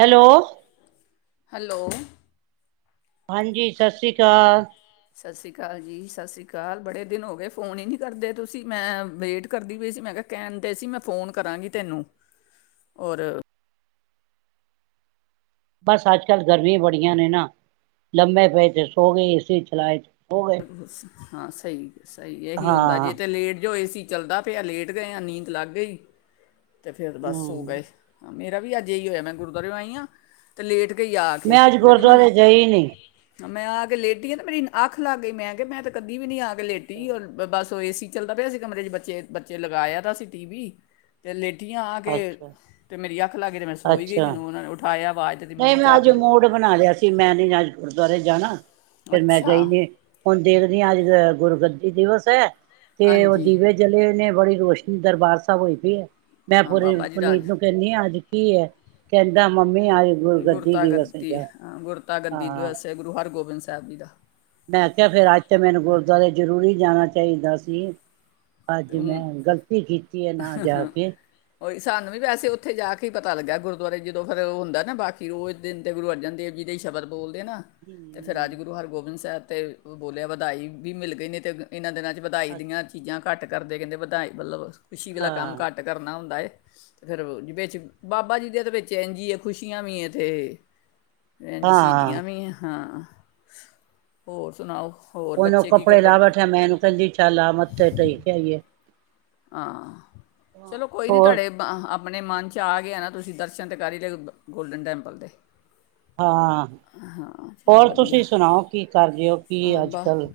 Hello, hello, ਹਾਂਜੀ ਸਤਿ ਸ੍ਰੀ ਅਕਾਲ, ਸਤਿ ਸ਼੍ਰੀ ਅਕਾਲ ਜੀ ਸਤਿ ਸ਼੍ਰੀ ਅਕਾਲ ਬੜੇ ਦਿਨ ਹੋ ਗਏ, ਫੋਨ ਹੀ ਨਹੀਂ ਕਰਦੇ ਤੁਸੀਂ ਮੈਂ ਵੇਟ ਕਰਦੀ ਪਈ ਸੀ, ਮੈਂ ਕਿਹਾ ਕਹਿਣ 'ਤੇ ਸੀ ਮੈਂ ਫੋਨ ਕਰਾਂਗੀ ਤੈਨੂੰ ਔਰ ਬਸ ਅੱਜ ਕੱਲ ਗਰਮੀਆਂ ਬੜੀਆਂ ਨੇ ਨਾ ਲੰਮੇ ਪਏ ਤੇ ਸੋ ਗਏ ਏਸੀ ਚਲਾਏ। ਸੋ ਗਏ ਹਾਂ ਸਹੀ-ਸਹੀ ਇਹੀ ਹੁੰਦਾ ਹਾਂ ਜੇ ਤੇ ਲੇਟ ਜੋਏ ਏਸੀ, ਚੱਲਦਾ ਪਿਆ ਲੇਟ ਗਏ ਆ ਨੀਂਦ ਲੱਗ ਗਈ। ਤੇ ਫੇਰ ਬਸ ਸੋ ਹਮ ਗਏ। ਮੇਰਾ ਵੀ ਅੱਜ ਇਹੀ ਹੋਇਆ, ਮੈਂ ਗੁਰਦੁਆਰੇ ਆਈ ਹਾਂ ਤੇ ਲੇਟ ਗਈ ਆ ਕੇ ਮੈਂ ਅੱਜ ਕਿਹਾ ਮੈਂ ਗੁਰਦੁਆਰੇ ਗਈ ਨੀ, ਮੈਂ ਆ ਕੇ ਲੇਡੀ ਆ ਤੇ ਮੇਰੀ ਅੱਖ ਲੱਗ ਗਈ ਮੈਂ ਕਿ ਮੈਂ ਤੇ ਕਦੀ ਵੀ ਨੀ ਆ ਕੇ ਲੇਟੀ ਅ ਬਸ, ਏਸੀ ਚੱਲਦਾ ਪਿਆ ਸੀ ਕਮਰੇ ਚ ਬੱਚੇ-ਬੱਚੇ ਲਗਾਇਆ ਤਾਂ ਸੀ, ਟੀ ਵੀ ਤੇ ਲੇਡੀ ਆ ਗਏ ਅੱਛਾ ਫਿਰ ਮੇਰੀ ਅੱਖ ਲੱਗ ਗਈ। ਤੇ ਮੈਂ ਸੋ ਈ ਗਈ ਅੱਛਾ ਮੈਨੂੰ ਉਹਨਾਂ ਨੂੰ ਉਠਾਇਆ। ਆਵਾਜ਼ ਦਿੱਤੀ ਨਹੀਂ ਮੰਮੀ ਮੈਂ ਚਾਹ ਅੱਜ ਪੀ ਮੁਡ ਲਓ ਬਣਾ ਲਿਆ ਸੀ, ਮੈਂ ਨੀ ਅੱਜ ਗੁਰਦੁਆਰੇ ਜਾਣਾ ਫੇਰ ਮੈਂ ਗਈ ਅੱਛਾ ਨ ਹੁਣ ਦੇਖਦੀ ਅੱਜ ਗੁਰ ਜੀ ਦਿਵਸ ਹੈ। ਤੇ ਉਹ ਹਾਂਜੀ ਦੀਵੇ ਜਲੇ ਨੇ ਬੜੀ ਰੋਸ਼ਨੀ ਦਰਬਾਰ ਸਾਹਿਬ ਹੋਈ ਪਈ ਹੈ। ਮੈਂ ਹਾਂ ਪੂਰੀ ਬਾਬਾ ਜੀ ਦਾ ਪੁਨੀਤ ਅੱਜ ਨੂੰ ਕਹਿੰਨੀ ਹਾਂ ਅੱਜ ਕੀ ਹੈ, ਕਹਿੰਦਾ ਮੰਮੀ ਅੱਜ ਗੁਰਗੱਦੀ ਗੁਰਤਾ ਦਿਵਸ ਗੱਦੀ ਏ ਹੈਗਾ ਹਾਂ ਗੁਰਤਾਗੱਦੀ ਹਾਂ ਦਿਵਸ ਐ ਗੁਰੂ ਹਰਗੋਬਿੰਦ ਸਿੰਘ ਪਿਤਾ ਜੀ ਦਾ। ਮੈਂ ਕਿਹਾ ਫੇਰ ਅੱਜ ਤੇ ਮੈਨੂੰ ਗੁਰਦੁਆਰੇ ਜ਼ਰੂਰੀ ਜਾਣਾ ਚਾਹੀਦਾ ਸੀ। ਤੇ ਅੱਜ ਮੈਂ ਗ਼ਲਤੀ ਕੀਤੀ ਹੈ ਨਾ ਜਾ ਹੁਣ ਕੇ। ਉਹ ਸਾਨੂੰ ਵੀ ਵੈਸੇ ਉੱਥੇ ਜਾ ਕੇ ਹੀ ਪਤਾ ਲੱਗਿਆ ਗੁਰਦੁਆਰੇ ਜਦੋਂ ਫਿਰ ਉਹ ਹੁੰਦਾ ਨਾ ਬਾਕੀ ਉਹ ਦਿਨ ਤੇ ਗੁਰੂ ਅਰਜਨ ਦੇਵ ਜੀ ਦਾ ਹੀ ਸ਼ਬਦ ਬੋਲਦੇ ਨਾ ਤੇ ਫਿਰ ਅੱਜ ਗੁਰੂ ਹਰਗੋਬਿੰਦ ਸਾਹਿਬ ਤੇ ਬੋਲਿਆ ਵਧਾਈ ਵੀ ਮਿਲ ਗਈ ਨੇ ਤੇ ਇਹਨਾਂ ਦਿਨਾਂ ਤੇ ਵਧਾਈ ਦੀਆਂ ਅੱਛਾ ਚੀਜ਼ਾਂ ਘੱਟ ਕਰਦੇ ਕਹਿੰਦੇ ਵਧਾਈ ਮਤਲਬ ਖੁਸ਼ੀ ਆਲਾ ਕੰਮ ਹਾਂ ਘੱਟ ਕਰਨਾ ਹੁੰਦਾ ਏ। ਫਿਰ ਵਿੱਚ ਬਾਬਾ ਜੀ ਦੀਆਂ ਤੇ ਵਿੱਚ ਇੰਝ ਈ ਐ ਖੁਸ਼ੀਆਂ ਵੀ ਹੈ ਤੇ ਇੰਝ ਹਾਂ ਸ਼ਹੀਦੀਆਂ ਵੀ ਆ ਹਾਂ। ਹੋਰ ਸੁਣਾਓ। ਹੋਰ ਉਹਨੂੰ ਬੱਚੇ ਕੀ ਕੱਪੜੇ ਕਰਦੇ ਲਾ ਪਏ ਬੈਠਿਆ ਮੈਂ ਇਹਨੂੰ ਕਹਿੰਦੀ ਚੱਲ ਆ ਮੱਥੇ ਤੇ ਹੀ ਚੱਲ ਕੇ ਆਈਏ। ਹਾਂ, ਚਲੋ ਕੋਈ ਨਹੀਂ ਹੋਰ ਤੁਹਾਡੇ ਆਪ ਆਪਣੇ ਮਨ 'ਚ ਆ ਗਿਆ ਨਾ ਤੁਸੀਂ ਦਰਸ਼ਨ ਤਾਂ ਕਰ ਹੀ ਲਏ ਗੋਲਡਨ ਟੈਂਪਲ ਦੇ। ਹਾਂ, ਹਾਂ ਚਲੋ ਹੋਰ ਵਧੀਆ ਤੁਸੀਂ ਸੁਣਾਓ ਕੀ ਕਰ ਰਹੇ ਹੋ ਹਾਂ ਕਿ ਬਸ ਅੱਜਕੱਲ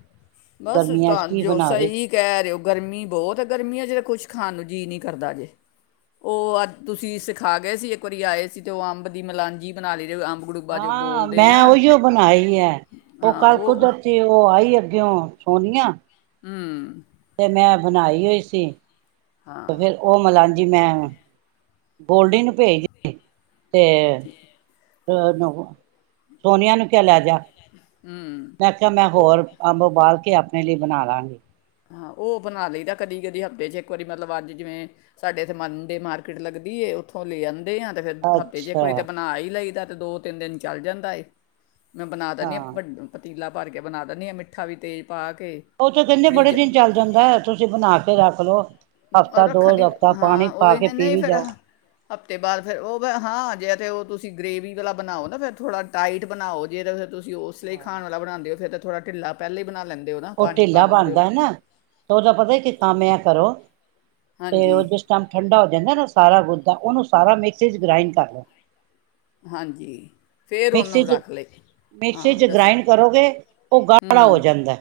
ਬਸ ਗਰਮੀਆਂ 'ਚ ਤਾਂ ਕੀ ਜੋ ਬਣਾ ਰਹੇ? ਸਹੀ ਕਹਿ ਰਹੇ ਹੋ ਗਰਮੀ ਬਹੁਤ ਏ ਗਰਮੀਆਂ 'ਚ ਤਾਂ ਕੁੱਛ ਖਾਣ ਨੂੰ ਜੀਅ ਨੀ ਕਰਦਾ ਜੇ, ਉਹ ਅੱਜ ਤੁਸੀਂ ਸਿਖਾ ਗਏ ਸੀ ਇੱਕ ਵਾਰੀ ਆਏ ਸੀ ਤੇ ਉਹ ਅੰਬ ਦੀ ਮਲਾਨਜੀ ਬਣਾ ਲਈ ਅੰਬ ਗੜੂਬਾ ਜੋ ਹਾਂ ਬੋਲਦੇ ਆ ਮੈਂ ਉਹੀਓ ਬਣਾਈ ਏ, ਉਹ ਕੱਲ ਕੁਦਰਤੀ ਉਹ ਆਈ ਕਿਉਂ ਸੋਨੀਆਂ ਹਰ ਮੈਂ ਬਣਾਈ ਹੋਈ ਸੀ। ਤੇ ਹਾਂ ਫਿਰ ਉਹ ਮਲਾਣੀ ਅੱਧੀ ਮੈਂ, ਗੋਲਡੀ ਨੂੰ ਭੇਜ ਦਿੱਤੀ। ਤੇ [unintelligible] ਸੋਨੀਆ ਨੂੰ ਕਿਆ ਲੈ ਜਾ। ਹੂੰ ਮੈਂ ਖਿਆ ਮੈਂ ਉਹ ਹੋਰ ਅੰਬ ਉਬਾਲ ਕੇ ਆਪ ਲਈ ਬਣਾ ਲਵਾਂਗੇ, ਹਾਂ ਉਹ ਬਣਾ ਲਈਦਾ ਕਦੀ ਕਦੀ ਹਫ਼ੇ 'ਚ ਇੱਕ ਵਾਰੀ, ਮਤਲਬ ਅੱਜ ਜਿਵੇਂ, ਸਾਡੇ ਇੱਥੇ ਮਨ ਡੇ ਮਾਰਕੀਟ ਲੱਗਦੀ ਏ ਉੱਥੋਂ ਲੈ ਆ ਆਂਦੇ ਆਂ ਤੇ ਫਿਰ ਹਫ਼ਤੇ ਚ ਅੱਛਾ ਇੰਕਵਾਕੋਈ ਤਾਂ ਬਣਾ ਹੀ ਲਈ ਤਾਂ ਤੇ ਦੋ ਤਿੰਨ ਦਿਨ ਚੱਲ ਜਾਂਦਾ ਏ। ਮੈਂ ਬਣਾ ਦਿੰਦੀ ਹਾਂ ਹਾਂੱ ਪਤੀਲਾ ਭਰ ਕੇ ਬਣਾ ਦਿੰਦੇ ਹਾਂ ਮਿੱਠਾ ਵੀ ਅਤੇ ਪਾਕ- ਕਨਦੇ ਬੜੇ ਦਿਨ ਚੱਲ ਜਾਂਦਾ ਤੁਸੀਂ ਬਣਾ ਕੇ ਰੱਖ ਲਓ ਹਫ਼ਤਾ ਦੋ ਰੱਖਣ ਦੀ ਹਫ਼ਤਾ ਪਾਣੀ ਹਾਂ ਪਾ ਕੇ ਹੀਨੇ ਪੀ ਨਹੀਂ ਵੀ ਫੇਿਰ ਜਾਓ ਹਫ਼ਤੇ ਬਾਅਦ ਫਿਰ ਉਹ ਹਾਂ ਆਜੇ ਤੇ ਤੁਸੀਂ ਗ੍ਰੇਵ ਵਾਲਾ ਬਣਾਓ, ਨਾ ਫ਼ਿਰ ਥੋੜਾ ਟਾਈਟ ਬਣਾਓ, ਜੇ ਫਿਰ ਤੁਸੀਂ ਜ, ਉਸ ਲਈ ਹਾਂ ਖਾਣ ਵਾਲਾ ਬਣਾਉਂਦੇ ਹੋ ਫਿਰ ਥੋੜਾ ਢਿੱਲਾ ਪਹਿਲੇ ਬਣਾ ਲੈਂਦੇ ਹੋ ਨਾ ਉਹ ਪਾਣੀ ਪਾ ਢਿੱਲਾ ਲੈਂਦੇ ਬਣਦਾ ਹੋ ਏਨਾ, ਤੇ ਉਹਦਾ ਪਤਾ ਹੀ ਕਿ ਕੰ ਮ ਆ ਕਰੋ ਤੇ ਉਹ ਹਾਂਜੀ ਜਿਸ ਟਾਈਮ ਠੰਡਾ ਜਾਂਦਾ ਨਾ ਸਾਰਾ ਗੁੱਦਾ ਉਹਨੂੰ ਸਾਰਾ ਮਿਕਸੀ ਚ ਗ੍ਰਾਇੰਡ ਕਰ ਲਓ। ਹਾਂਜੀ! ਫੇਰ ਮਿਕਸੀ ਉਹਨੂੰ ਚ ਰੱਖ ਲਏ, ਮਿਕਸੀ ਹਾਂ ਚ ਦੱਸੋ ਗ੍ਰਾਇੰਡ ਕਰੋਗੇ ਉਹ ਗਾੜਾ ਹੋ ਹੂੰ ਜਾਂਦਾ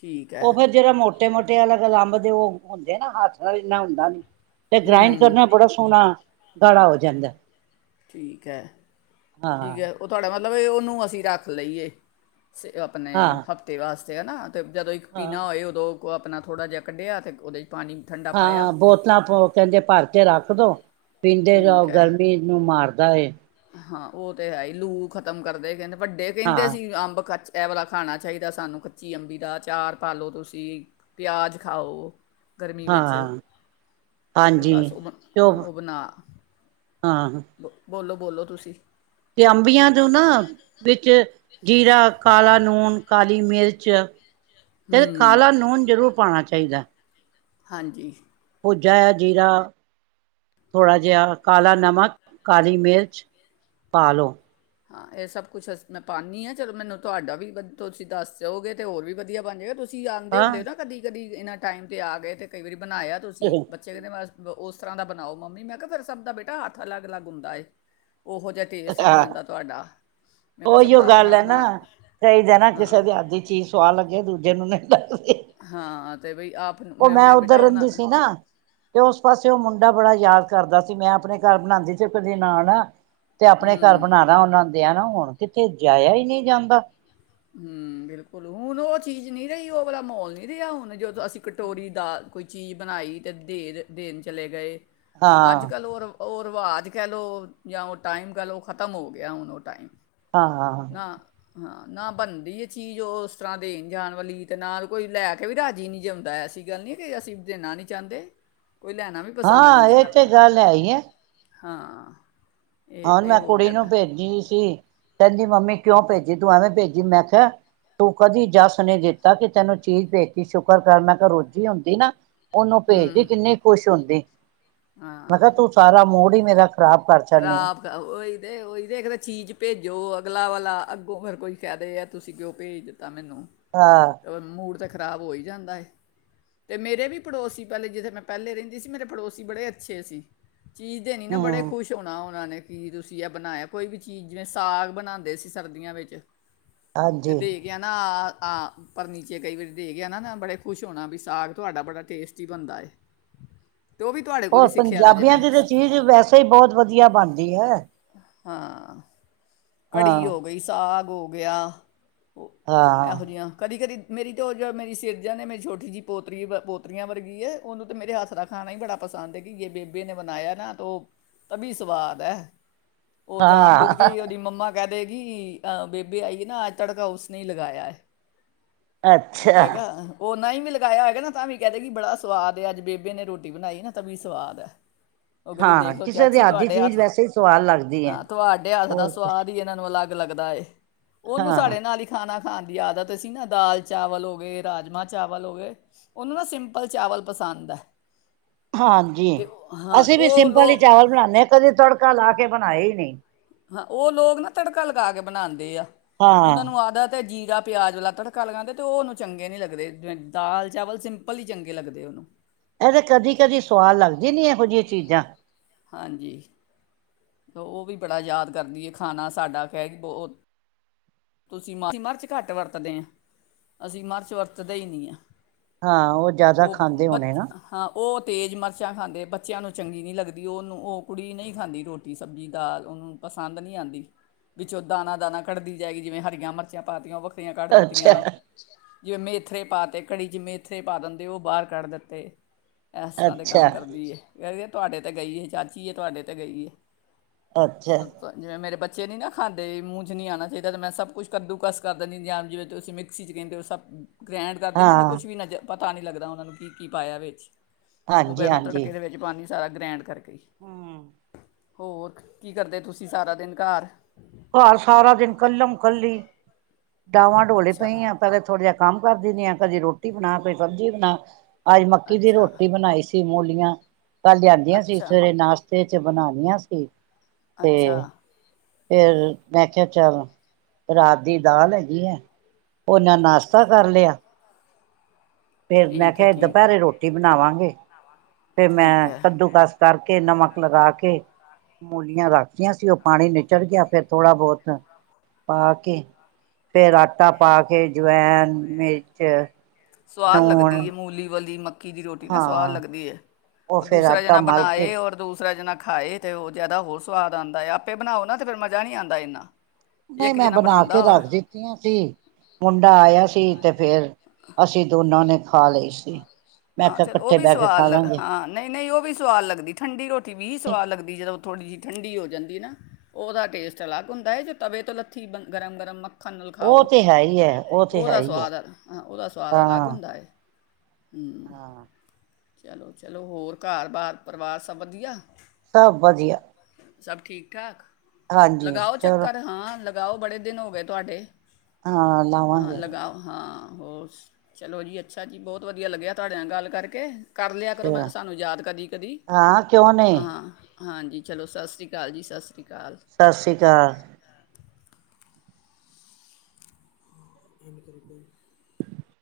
ਠੀਕ ਹੈ ਉਹ ਫਿਰ ਜਿਹੜਾ ਮੋਟਾ ਮੋਟੇ-ਮੋਟੇ ਅਲੱਗ ਲੰਬਦੇ ਉਹ ਹੁੰਦੇ ਨਾ ਹਾਦਸ ਨਾਲ ਇੰਨਾ ਹੁੰਦਾ ਨੀ, ਤੇ ਗ੍ਰਾਇੰਡ ਹੂੰ ਕਰਨਾ ਬੜਾ ਸੋਹਣਾ ਗਾਲਾ ਹੋ ਜਾਂਦਾ। ਠੀਕ ਹੈ ਹਾਂ ਠੀਕ ਹੈ ਉਹ ਤੁਹਾਡੇ ਮ ਮਤਲਬ ਏ ਉਹਨੂੰ ਅਸੀਂ ਰੱਖ ਲਈਏ। ਆਪਣੇ ਹਾਂ ਹਫ਼ਤੇ ਵਾਸਤੇ ਜ ਨਾ, ਅਤੇ ਜਦੋਂ ਇੱਕ ਹਾਂ ਪੀਣਾ ਹੋਏ ਉਦੋਂ ਉਹ ਆਪਣਾ ਥੋੜ੍ਹਾ ਜਿਹਾ ਕੱਢਿਆ ਅਤੇ ਉਹਦੇ 'ਚ, ਪਾਣੀ ਠੰਡਾ ਪਾਇਆ ਹਾਂ ਬੋਤਲਾਂ, ਕਹਿੰਦੇ ਭਰ ਕੇ ਰੱਖ ਦੋ ਪੀਂਦੇ ਜਾਓ ਠੀਕ ਹੈ ਗਰਮੀ ਨੂੰ ਮਾਰ ਜਾਏ। ਹਾਂ ਉਹ ਤੇ ਹੈ ਹੀ, ਲੂ ਖਤਮ ਕਰਦੇ ਕਹਿੰਦੇ। ਵੱਡੇ ਕਹਿੰਦੇ ਹਾਂ ਸੀ ਅੰਬ ਖਰ ਐ ਵਾਲਾ ਖਾਣਾ ਚਾਹੀਦਾ, ਸਾਨੂੰ ਕੱਚੀ ਅੰਬੀ ਦਾ ਚਾਰ ਪਾ ਲੋ ਤੁਸੀਂ ਪਿਆਜ਼ ਖਾਓ। ਗਰਮੀ ਵਿੱਚ ਹਾਂ ਤੇ ਹਾਂਜੀ ਬਸ ਤੇ ਉਹ ਉਹ-ਉਹ ਬਣਾ। ਹਾਂ ਬੋਲੋ-ਬੋਲੋ ਤੁਸੀਂ। ਤੇ ਅੰਬੀਆਂ ਜੋ ਨਾ ਵਿੱਚ, ਜੀਰਾ ਕਾਲਾ ਲੂਣ ਕਾਲੀ ਮਿਰਚ, ਹੂੰ ਕਾਲਾ ਨੂਨ ਜ਼ਰੂਰ ਪਾਉਣਾ ਚਾਹੀਦਾ। ਭੂਜਿਅ ਹਾਂਜੀ, ਭੁੱਜਿਆ ਜੀਰਾ ਥੋੜ੍ਹਾ ਜਿਹਾ ਕਾਲਾ ਨਮਕ ਕਾਲੀ ਮਿਰਚ ਪਾ ਲਓ। ਹਾਂ ਇਹ ਸਭ ਕੁਛ ਅ ਮੈਂ ਪਾਦੀ ਹਾਂ ਚਲੋ ਮੈਨੂੰ ਤੁਹਾਡਾ ਵੀ ਤੁਸੀਂ ਦੱਸ ਜਾਓਗੇ, ਤਾਂ ਹੋਰ ਵੀ ਵਧੀਆ ਬਣ ਜਾਵੇਗਾ ਤੁਸੀਂ ਕੀ ਆਦੇ ਹਾਂ। ਹੁੰਦੇ ਨਾ ਕਦੀ-ਕਦੀ, ਇਹਨਾਂ ਟਾਈਮ ਤੇ ਆ ਗਏ ਤੇ ਕਈ ਵਾਰੀ, ਬਣਾਇਆ ਤੁਸੀਂ ਬੱਚੇ ਕਹਿੰਦੇ ਬਸ ਉਸ ਤਰ੍ਹਾਂ ਦਾ ਬਣਾਓ, ਮੰਮੀ ਮੈਂ ਕਿਹਾ ਫਿਰ ਸਭ ਦਾ ਬੇਟਾ ਹੱਥ ਅਲੱਗ ਅਲੱਗ ਹੁੰਦਾ ਏ। ਉਹ ਜਿਹਾ ਟੇਸਟ ਨਹੀਂ ਹਾਂ ਆਂਦਾ। ਉਹੀਓ ਗੱਲ ਹੈ, ਨਾ ਕਈ ਜਾ ਨਾ ਕਿਸੇ ਹਾਂ ਦੀ ਅੱਧੀ ਚੀਜ਼ ਸੁਆਦ ਲਗੇ ਦੂਜ ਹਾਂ ਤੇ ਬਈ ਆਪ। ਉਹ ਮੈਂ ਉੱਧਰ ਰਹਿੰਦੀ ਸੀ ਨਾ ਤੇ ਉਸ ਪਾਸੇ ਉਹ ਮੁੰਡੇ। ਮੁੰਡਾ ਬੜਾ ਯਾਦ ਕਰਦਾ ਸੀ ਮੈਂ ਆਪਣੇ ਘਰ ਬਣਾਉਂਦੀ ਸੀ ਏਕ ਦਿਨ ਆਨਾ ਤੇ ਆਪਣੇ ਘਰ ਹੂੰ ਬਣਾਣਾ ਉਹਨਾ ਨੇ। ਤੇ ਆ ਨਾ ਹੁਣ ਕਿੱਥੇ ਜਾਇਆ ਹੀ ਨਹੀਂ ਜਾਂਦਾ। ਹੂੰ ਬਿਲਕੁਲ ਹੁਣ ਉਹ ਚੀਜ਼ ਨਹੀਂ ਰਹੀ ਉਹ ਵਾਲਾ ਮਾਹੌਲ ਨੀ ਰਿਹਾ ਹੁਣ ਜੋ। ਅਸੀਂ ਕਟੋਰੀ ਦਾਲ ਕੋਈ। ਚੀਜ਼ ਬਣਾਈ ਤੇ ਦੇਰ ਦੇਰ ਦੇਣ ਚਲੇ ਗਏ। ਅੱਜ ਹਾਂ। ਕੱਲ੍ਹ ਹੋਰ। ਉਹ ਰਿਵਾਜ਼ ਕਹਿ ਲਓ ਜਾਂ ਉਹ ਟਾਈਮ ਕਹਿ ਲਓ ਖ਼ਤਮ ਹੋ ਗਿਆ ਹੁਣ ਉਹ ਟਾਈਮ। ਹਾਂ। ਨਾ ਹਾਂ ਨਾ ਬਣਦੀ ਹੈ ਚੀਜ਼ ਉਹ ਉਸ ਤਰ੍ਹਾਂ ਦੀ ਜਾਣ ਵਾਲੀ ਤੇ ਨਾਲ ਕੋਈ ਲੈ ਕੇ ਵੀ ਰਾਜ਼ੀ ਨਹੀਂ ਜਿਉਂਦਾ ਐਸੀ ਗੱਲ ਨਹੀਂ ਕਿ ਅਸੀਂ ਦੇਣਾ ਨਹੀਂ ਚਾਹੁੰਦੇ। ਕੋਈ ਲੈਣਾ ਵੀ ਪਸੰਦ ਨਹੀਂ ਹਾਂ ਜੇ ਇਹ ਤੇ ਕਰਦਾ ਗੱਲ ਹੈ ਹੀ ਆ। ਹਾਂ। ਇਹ ਹੁਣ ਇਹ ਮੈਂ ਹੋ ਕੁੜੀ ਗਿਆ ਨੂੰ ਦਾ ਭੇਜੀ ਸੀ ਕਹਿੰਦੀ। ਮੰਮੀ ਕਿਉਂ ਭੇਜੀ ਤੂੰ ਐਵੇਂ ਭੇਜੀ ਮੈਂ ਕਿਹਾ ਤੂੰ ਕਦੀ ਜਸ ਨੇ ਦਿੱਤਾ ਕਿ ਤੈਨੂੰ ਚੀਜ਼ ਭੇਜੀ ਸ਼ੁਕਰ ਕਰ ਮੈਂ ਕਿਹਾ ਰੋਜ਼ੀ ਹੁੰਦੀ ਨਾ। ਉਹਨੂੰ ਭੇਜਦੀ ਹੂੰ ਕਿੰਨੀ ਖੁਸ਼ ਹੁੰਦੀ। ਮੈਂ ਕਿਹਾ ਹਾਂ ਤੂੰ ਸਾਰਾ ਮੋੜੀ ਹੀ ਨਾ। ਰੱਖ [unintelligible] ਖਰਾਬ ਉਹੀ ਦੇ ਉਹੀ ਦੇ ਦੇਖ ਇੱਕ ਤਾਂ ਚੀਜ਼ ਭੇਜੋ ਅਗਲਾ ਵਾਲਾ ਅੱਗੋਂ ਫਿਰ ਕੋਈ ਕਹਿ ਦੇ ਆ ਤੁਸੀਂ ਕਿਉਂ ਭੇਜਦੇ ਹੋ। ਤਾਂ ਮੈਨੂੰ ਹਾਂ ਤੇ ਫੇਰ ਮੂੜ ਜਾ। ਖ਼ਰਾਬ ਹੋ ਹੀ ਜਾਂਦਾ ਏ ਤੇ ਮੇਰੇ ਵੀ ਪੜੋਸੀ ਪਹਿਲੇ ਜਿੱਥੇ ਮੈਂ ਪਹਿਲੇ ਰਹਿੰਦੀ ਸੀ ਮੇਰੇ ਪੜੋਸੀ ਬੜੇ ਅੱਛੇ ਸੀ। ਚੀਜ਼ ਦੇ ਨੀ ਨਾ ਬੜੇ। ਹੂੰ ਛੋਣਾ ਉਹਨਾਂ ਨੇ ਕੀ ਤੁਸੀਂ ਇਹ ਬਣਾਇਆ ਕੋਈ ਵੀ ਚੀਜ਼ ਜਿਵੇਂ ਸਾਗ ਬਣਾਉਂਦੇ ਸੀ ਸਰਦੀਆਂ ਵਿੱਚ। ਤੇ ਹਾਂਜੀ ਦੇਖ ਕਹਿੰਦਾ ਆ। ਆ ਪਰ ਨੀਚੇ ਕਈ ਵਾਰੀ ਦੇ ਗਿਆ ਨਾ ਨਾ ਬੜੇ ਖੁਸ਼ ਹੋਣਾ ਵੀ ਸਾਗ ਤੁਹਾਡਾ ਬੜਾ ਟੇਸਟੀ ਬਣਦਾ ਏ। ਤੇ ਉਹ ਵੀ ਤੁਹਾਡੇ ਕੋਲ ਹੋਰ ਹੀ ਸਿੱਖਿਆ ਦਾ ਜੇ ਪੰਜਾਬੀਆਂ ਮੈਂ ਦੀ ਤਾਂ ਸ- ਚੀਜ਼ ਵੈਸੇ ਹੀ ਬਹੁਤ। ਵਧੀਆ ਬਣਦੀ ਹੈ। ਹਾਂ। ਘੜੀ ਹਾਂ ਹੋ ਗਈ ਸਾਗ। ਹੋ ਗਿਆ। ਉਹ ਹਾਂ ਇਹੋ ਜਿਹੀਆਂ ਕਦੀ ਕਦੀ। ਮੇਰੀ ਤਾਂ ਉਹ ਜੋ ਮੇਰੀ ਸਿਰਜਾ ਨੇ ਮੇਰੀ ਛੋਟੀ ਜਿਹੀ ਪੋਤਰੀ ਵ ਪੋਤਰੀਆਂ ਵਰਗੀ ਹੈ ਉਹਨੂੰ ਤਾਂ ਮੇਰੇ ਹੱਥ ਦਾ ਖਾਣਾ ਹੀ ਬੜਾ ਪਸੰਦ ਹੈ ਕਿ ਜੇ ਬੇਬੇ ਨੇ ਬਣਾਇਆ ਨਾ ਤਾਂ ਉਹ ਤ ਵੀ ਸਵਾਦ ਹੈ ਉਹ ਜਾਣਬੁੱਝ ਕੇ ਹੀ ਉਹਦੀ ਹਾਂ ਮੰਮਾ ਕਹਿ ਦੇਗੀ ਅਹ ਬੇਬੇ ਆਈਏ ਨਾ ਅੱਜ ਤੜਕਾ ਉਸਨੇ ਹੀ ਲਗਾਇਆ ਤੇ ਅੱਛਾ ਕਹਿਗਾ ਹੋਰ ਨਾ ਹੀ ਵੀ ਲਗਾਇਆ ਹੈਗਾ ਨਾ ਤਾਂ ਵੀ ਕਹਿਿੰਦੇ ਕਿ ਬੜਾ ਸਵਾਦ ਅੱਜ ਬੇਬੇ ਨੇ ਰੋਟੀ ਬਣਾਈ ਨਾ ਤਾਂ ਵੀ ਸਵਾਦ ਹੈ ਉਹ ਕਹਿੰਦੀ ਹਾਂ ਦੇਖ ਲਓ ਕਿਸੇ ਦੀ ਚਾਚੀ ਅਧੀ ਤੁਹਾਡੇ ਚੀਜ਼ ਹੱਥ ਵੈਸੇ ਹੀ ਸਵਾਦ ਲੱਗਦੀ ਹੈ ਹੋਰ ਕੁਛ ਸੁਆਦ ਈ ਇਹਨਾ ਨੂੰ ਅਲੱਗ ਅੱਗ ਲੱਗਦਾ ਏ ਉਹਨੂੰ ਹਾਂ ਸਾਡੇ ਨਾਲ ਹੀ ਖਾਣਾ ਹਾਂ ਦੀ ਆਦਤ ਸੀ ਨਾ ਦਾਲ ਚਾਵਲ ਹੋ ਗਏ ਰਾਜਮਾਂ ਚਾਵਲ ਹੋ ਗਏ ਉਹਨੂੰ ਨਾ ਸਿੰਪਲ ਚਾਵਲ ਪਸੰਦ ਹੈ ਹਾਂਜੀ ਅਤੇ ਹਾਂ ਤੇ ਅਸੀਂ ਵੀ ਉਹ ਸਿੰਪਲ ਹੀ ਲੋਕ ਚਾਵਲ ਬਣਾਉਦੇ ਹਾਂ ਕਦੇ ਤੜਕਾ ਲਾ ਕੇ ਬਣਾਏ ਹੀ ਨਹੀਂ ਹਾਂ ਉਹ ਲੋਕ ਨਾ ਤੜਕਾ ਲਗਾ ਕੇ ਬਣਾਉਂਦੇ ਆ ਉਹਨਾਂ ਹਾਂ। ਨੂੰ ਆਦ ਆ ਤੇ ਜੀ ਜਾਂ ਪਿਆਜ ਵਾਲਾ ਤੜਕਾ ਲਗਾਉਂਦੇ ਤੇ ਉਹਓਨੂੰ ਚੰਗੇ ਨੀ ਲੱਗਦੇ ਦਾਲ ਚਾਵਲ ਸਿੰਪਲ ਹੀ ਚੰਗੇ ਲੱਗਦੇ ਉਹਨੂੰ ਇਹਦੇ ਕਦੀ ਕਦੀ ਸਆਾਲ ਲੱਗਦੀ ਨੀ ਇਹੋ ਜਿਹੀ ਠੀਕ ਆ ਹਾਂਜੀ ਉਹ ਵੀ ਬੜਾ ਯਾਦ ਕਰਦੀ ਹੈ ਖਾਣਾ ਸਾਡਾ ਕਹਿ ਕੇ ਬ ਤੁਸੀਂ ਮ ਅਸੀਂ ਮਿਰਚ ਘੱਟ ਵਰਤਦੇ ਹਾਂ ਅਸੀਂ ਮਿਰਚ ਵਰਤਦੇ ਹੀ ਨਹੀਂ ਆ ਹਾਂ ਉਹ ਜ਼ਿਆਦਾ ਖਾਂਦੇ ਬੱਚ ਹੋਣੇ ਨਾ ਹਾਂ ਉਹ ਤੇਜ਼ ਮਿਰਚਾਂ ਖਾਂਦੇ ਬੱਚਿਆਂ ਨੂੰ ਚੰਗੀ ਨਹੀਂ ਲੱਗਦੇ ਉਹਨੂੰ ਉਹ ਕੁੜੀ ਨਹੀਂ ਖਾਂਦੀ ਰੋਟੀ ਸਬਜ਼ੀ ਦਾਲ ਉਹਨੂੰ ਪਸੰਦ ਨਹੀਂ ਆਂਦੀ ਵਿੱਚੋਂ ਦਾਨਾ ਦਾਨਾ ਕੱਢਦੀ ਜਾਏਗੀ ਜਿਵੇਂ ਹਰੀਆਂ ਮਿਰਚਾਂ ਪਾਤੀਆਂ ਵਖ [unintelligible] ਕੱਢ ਅੱਛਾ, ਦਿੱਤੀਆਂ ਜਿਵੇਂ ਮੇਥਰੇ ਪਾਤੇ ਕੜੀ ਚ ਮੇਥਰੇ ਪਾ ਦਿੰਦੇ ਉਹ ਬਾਹਰ ਕੱਢ ਦਿੱਤੇ ਏਸ ਤਰ੍ਹਾਂ ਦੇ ਅੱਛਾ, ਕੰਮ ਕਰਦੀ ਏ [unintelligible] ਤੁਹਾਡੇ ਤੇ ਗਈ ਏ ਚਾਚੀ ਏ ਤੁਹਾਡੇ ਤੇ ਗਈ ਏ ਅੱਛਾ ਜਿਵੇਂ ਮੇਰੇ ਬ ਬੱਚੇ ਨੀ ਨਾ ਖਾਂਦੇ ਮੂੰਹ ਚ ਨੀ ਆਨਾ ਚਾਹੀਦਾ ਤੇ ਮੈਂ ਸਭ ਕੁਛ ਕੱਦੂ ਕਸ ਕਰ ਦੇਨੀ ਹੁਨੀ ਆ ਜਿਵੇ ਵਿੱਚ ਤੁਸੀਂ ਮਿਕਸੀ ਚ ਕਹਿੰਦੇ ਉਹ ਸਭ ਗ੍ਰੈਂਡ ਕਰਦੇ ਏ ਨਾ ਨ ਹਾਂ, ਕੁਛ ਵੀ ਨਾ ਜ ਪਤਾ ਨਹੀਂ ਲੱਗਦਾ ਉਹਨਾਂ ਨੂੰ ਕੀ ਕੀ ਪਾਇਆ ਵਿੱਚ ਉਹ ਹਾਂਜੀ ਫਿਰ ਮੈਂ ਹਾਂਜੀ। ਤੜਕੇ ਦੇ ਵਿੱਚ ਪਾ ਸਾਰਾ ਗ੍ਰੈਂਡ [inaudible] ਹੂੰ, ਹੋਰ ਕੀ ਕਰਦੇ ਤੁਸੀਂ ਸਾਰਾ ਦਿਨ ਘਾਰ ਘਰ ਸਾਰਾ ਦਿਨ ਕੱਲਮ ਕੱਲੀ ਡਾਵਾਂ ਡੋਲੇ ਅੱਛਾ ਪਈਆਂ ਆ ਪੈਲੇ ਥੋੜ੍ਹਾ ਜਾ ਕੰਮ ਕਰ ਦਿੰਨੀ ਆ ਕਦੇ ਰੋਟੀ ਬਣਾ ਕਦੇ ਸਬਜ਼ੀ ਬਣਾ ਅੱਜ ਮੱਕੀ ਦੀ ਅੱਛਾ ਰੋਟੀ ਬਣਾਈ ਸੀ ਮੂਲੀਆਂ ਕੱਲ ਲਿਆਂਦੀਆਂ ਸੀ ਅੱਛਾ ਸਵੇਰੇ ਨਾਸ਼ਤੇ ਚ ਚ ਬਣਾ ਲੀਆਂ ਸੀ। ਅੱਛਾ। ਤੇ ਫੇਰ ਮੈਂ ਕਿਆ ਚੱਲ ਰਾਤ ਦੀ ਦਾਲ ਹੈਗੀ ਹੈ ਔਨਾਂ ਨਾਸ਼ਤਾ ਕਰ ਲਿਆ। ਫੇਰ ਮੈਂ ਠੀਕ ਹੈ ਕਿਆ ਠੀਕ ਹੈ ਦੁਪੈਰੇ ਰੋਟੀ ਬਨਾਵਾਂਗੇ। [inaudible] ਫੇਰ ਠੀਕ ਮੈਂ ਹੈ ਕੱਦੂ ਕਸ ਕਰ ਕੇ ਨਮਕ ਲਗਾ ਕੇ ਮੂਲੀਆਂ ਰੱਖਤੀਆਂ ਸੀ ਔ ਪਾਣੀ ਨਿਚੜ ਗਿਆ ਫੇਰ ਥੋੜ੍ਹਾ ਬੌਤ ਪਾ ਕੇ ਫੇਰ ਆਟਾ ਪਾ ਕੇ ਜਵੈਨ, ਮਿਰਚ ਸਵਾਦ ਲੱਗਦੀ ਨੂਣ ਏ ਮੂਲੀ ਵਾਲੀ ਮ ਮਕੀ ਦੀ ਰੋਟੀ ਨਾ ਸਵਾਦ ਹਾਂ ਲੱਗਦੀ ਏ। ਉਹ ਔ ਫੇਰ ਦੂਸਰਾ ਆਟਾ ਜਣਾ ਮਲ ਕੇ ਬਣਾਏ ਔਰ ਦੁ ਦੂਸਰਾ ਜਨਾ ਖਾਏ ਤੇ ਔ ਜੈਦਾ ਹੋਰ ਸਵਾਦ ਆਂਦਾ ਏ ਆਪੇ ਬਨਾਓ ਨਾ ਤੇ ਫੇਰ ਮਜ਼ਾ ਨੀ ਆਂਦਾ ਏਨਾ। ਬਈ ਮੈਂ ਬਣਾ ਕੇ ਰੱਖ ਦਿੱਤੀਆਂ ਸੀ ਮੁੰਡਾ ਆਇਆ ਸੀ ਤੇ ਫੇਰ ਅਸੀਂ ਦੋਨਾਂ ਨੇ ਖਾ ਲਈ ਸੀ। ਮੈਂ ਹਾਂ, ਕਿਹਾ ਚਲ ਓਹ ਇਕੱਠੇ ਵੀ ਬਹਿ ਕੇ ਸਵਾਦ ਖਾ ਲਗ ਲਾਂਗੇ ਹਾਂ ਨਹੀਂ ਨਹੀਂ ਓਹ ਵੀ ਸਵਾਦ ਲਗਦੀ ਠੰਢੀ ਰੋਟੀ ਵੀ ਸਵਾਦ ਲਗਦੀ ਜਦੋਂ ਥੋੜ੍ਹੀ ਜੀ ਠੰਢੀ ਹੋ ਜਾਂਦੀ ਏ ਨਾ ਔਦਾ ਟੇਸਟ ਅਲੱਗ ਹੁੰਦਾ ਹੈ, ਜੇ ਤਵੇ ਤੋਂ ਲੱਥੀ ਗਰਮ ਗਰਮ ਮ ਖੰਨਲ ਉਹ ਖਾਓ ਤੇ ਹੈ ਹੀ ਹੈ ਉਹ ਤੇ ਹੈ ਔਦਾ ਹੀ ਹੈ ਸੁਆਦ ਔਦਾ ਸੁਆਦ ਅਲੱਗ ਹਾਂ। ਹੁੰਦਾ ਏ। ਹਾਂ। ਚਲੋ- ਚਲੋ ਹੋਰ ਘਰ- ਬਾਰ ਪਰਿਵਾਰ ਸਭ ਵਧੀਆ। ਸਭ ਵਧੀਆ। ਸਬ ਠੀਕ- ਠਾਕ। ਹਾਂਜੀ ਲਗਾਓ ਚਲੋ ਚੱਕਰ ਹਾਂ ਲ ਗਾਓ ਬੜੇ ਦਿਨ ਹੋ ਗੇ ਤੁਹਾਡੇ। ਹਾਂ ਹਾਂ ਲਾਵਾਂਗੇ। ਲਗਾਓ ਹਾਂ ਹੋਰ ਚਲੋ ਜੀ, ਅੱਛਾ ਜੀ ਬੌਤ ਵਧ ਵਧੀਆ ਲੱਗਿਆ ਤੁਹਾਡੇ ਨਾਲ ਗੱਲ ਕਰਕੇ। ਕਰ ਲਿਆ ਕਰੋ ਮੈਂ ਅੱਛਾ ਸਾਨੂੰ ਯਾਦ ਕਦੀ-ਕਦੀ, ਹਾਂ ਕਿਉਂ ਨਹੀਂ ਹਾਂ। ਹਾਂਜੀ ਚਲੋ, ਸਸ ਰੀ ਕਾਲ ਜੀ ਸਸ਼ ਸਸ ਰੀ ਕਾਲ। ਇਨ ਕਰੋ ਕੋਈ